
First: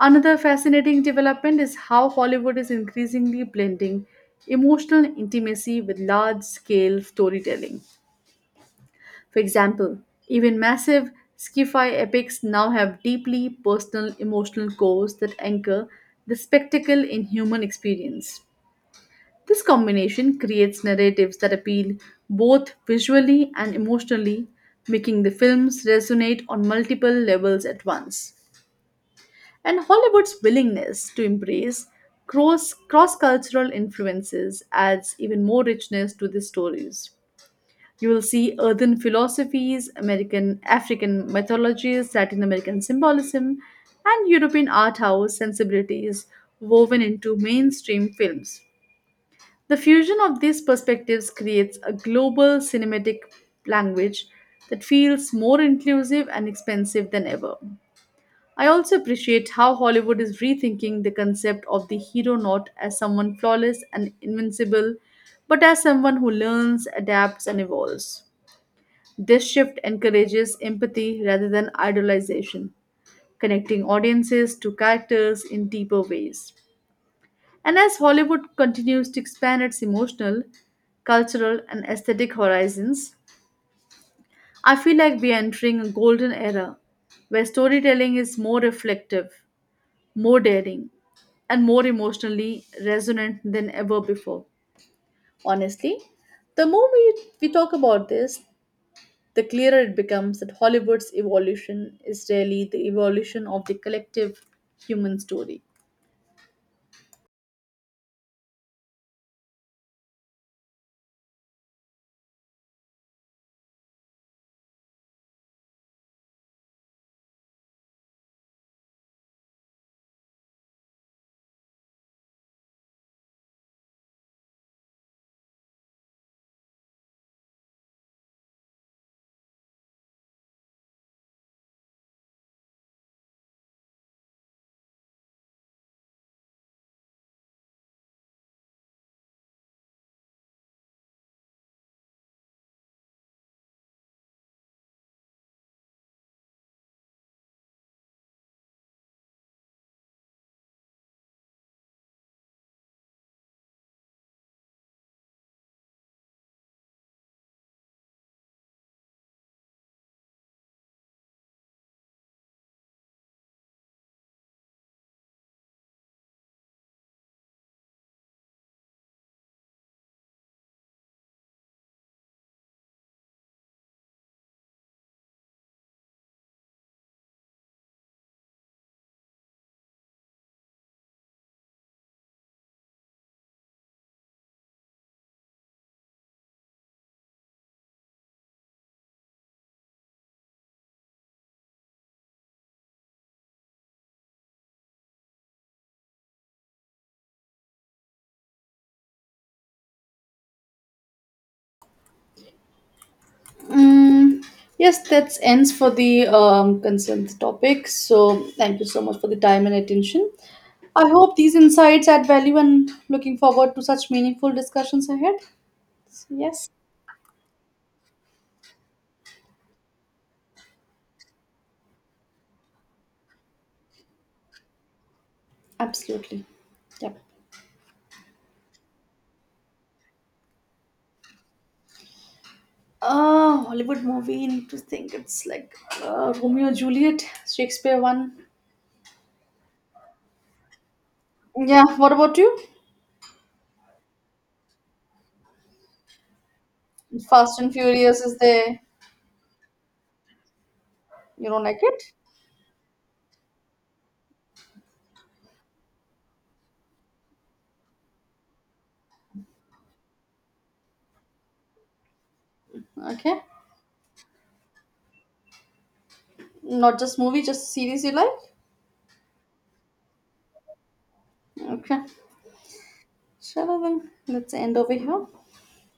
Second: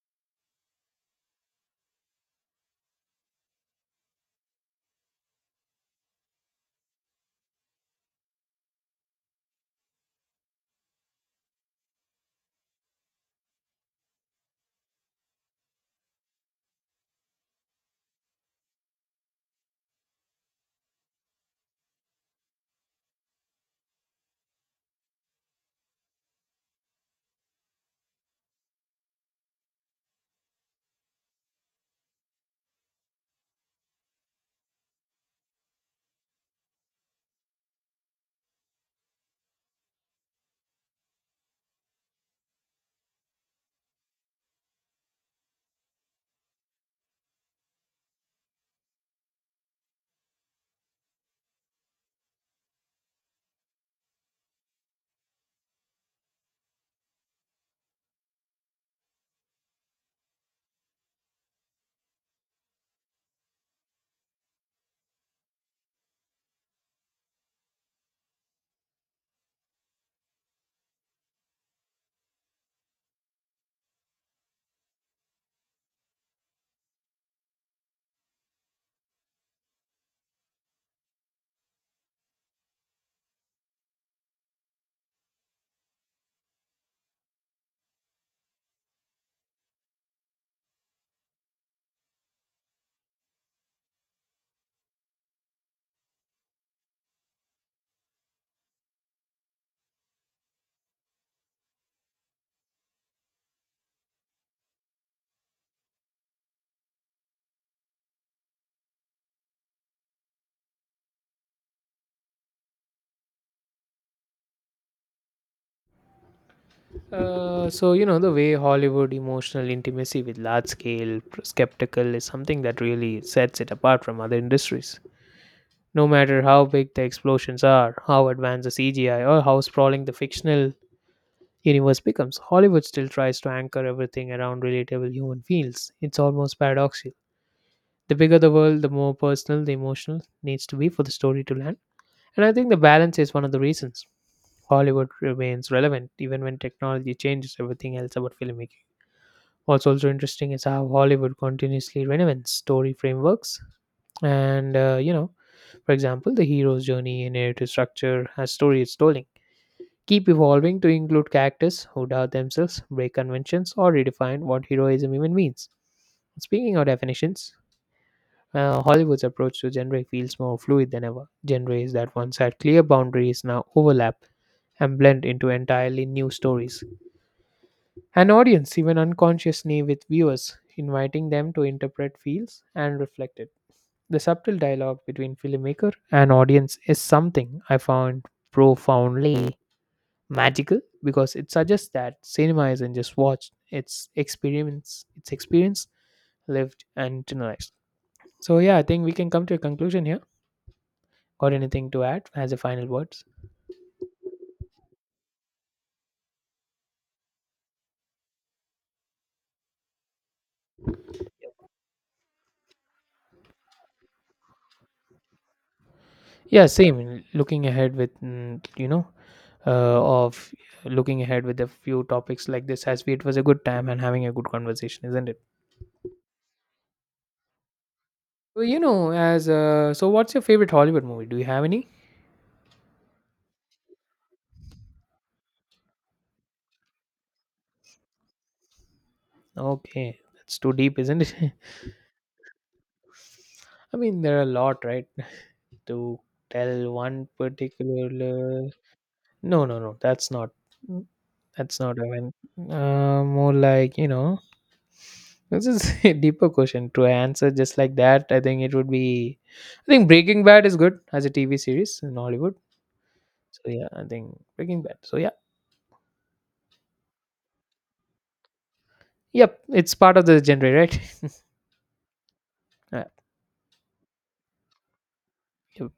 B: Another fascinating development is how Hollywood is increasingly blending emotional intimacy with large scale storytelling. For example, even massive sci-fi epics now have deeply personal emotional cores that anchor the spectacle in human experience. This combination creates narratives that appeal both visually and emotionally, making the films resonate on multiple levels at once. And Hollywood's willingness to embrace cross cultural influences adds even more richness to the stories. You will see earthen philosophies, American African mythologies, Latin American symbolism, and European art house sensibilities woven into mainstream films. The fusion of these perspectives creates a global cinematic language that feels more inclusive and expansive than ever. I also appreciate how Hollywood is rethinking the concept of the hero, not as someone flawless and invincible, but as someone who learns, adapts, and evolves. This shift encourages empathy rather than idolization, connecting audiences to characters in deeper ways. And as Hollywood continues to expand its emotional, cultural, and aesthetic horizons, I feel like we are entering a golden era where storytelling is more reflective, more daring, and more emotionally resonant than ever before. Honestly, the more we talk about this, the clearer it becomes that Hollywood's evolution is really the evolution of the collective human story.
A: So you know the way Hollywood emotional intimacy with large scale skeptical is something that really sets it apart from other industries. No matter how big the explosions are, how advanced the CGI, or how sprawling the fictional universe becomes, Hollywood still tries to anchor everything around relatable human feels. It's almost paradoxical. The bigger the world, the more personal the emotional needs to be for the story to land. And I think the balance is one of the reasons Hollywood remains relevant even when technology changes everything else about filmmaking. What's also interesting is how Hollywood continuously renovates story frameworks. And, for example, the hero's journey, in narrative structure, as storytelling keep evolving to include characters who doubt themselves, break conventions, or redefine what heroism even means. Speaking of definitions, Hollywood's approach to genre feels more fluid than ever. Genres that once had clear boundaries now overlap and blend into entirely new stories. An audience even unconsciously with viewers, inviting them to interpret feels and reflect it. The subtle dialogue between filmmaker and audience is something I found profoundly magical because it suggests that cinema isn't just watched, it's experience lived and internalized. So yeah, I think we can come to a conclusion here. Got anything to add as a final words?
B: Mm, yes, that ends for the concerned topic. So thank you so much for the time and attention. I hope these insights add value and looking forward to such meaningful discussions ahead. So,
A: Yeah,
B: yes,
A: same. Looking ahead with, mm, you know, uh, of looking ahead with a few topics like this has been. It was a good time and having a good conversation, isn't it?
B: absolutely. Yep.
A: Well, you know, what's your favorite Hollywood movie? Do you have any?
B: Hollywood movie, need to think it's like Romeo and Juliet, Shakespeare one.
A: Okay, that's too deep, isn't it?
B: Yeah, what about you?
A: I mean, there are a lot, right? To tell one
B: Fast and Furious is
A: particular.
B: there.
A: No, no, no. That's not.
B: You don't
A: That's
B: like
A: not.
B: it?
A: I mean, more like you know. This is a deeper question to answer just like that. I think it would be. I think Breaking Bad is good as a TV series in Hollywood.
B: Okay.
A: So yeah, I think Breaking Bad. So yeah,
B: Not just movie, just series you like?
A: yep, it's part of the genre, right?
B: Okay.
A: Yeah.
B: Shall I then? Let's end over here.
A: Yep.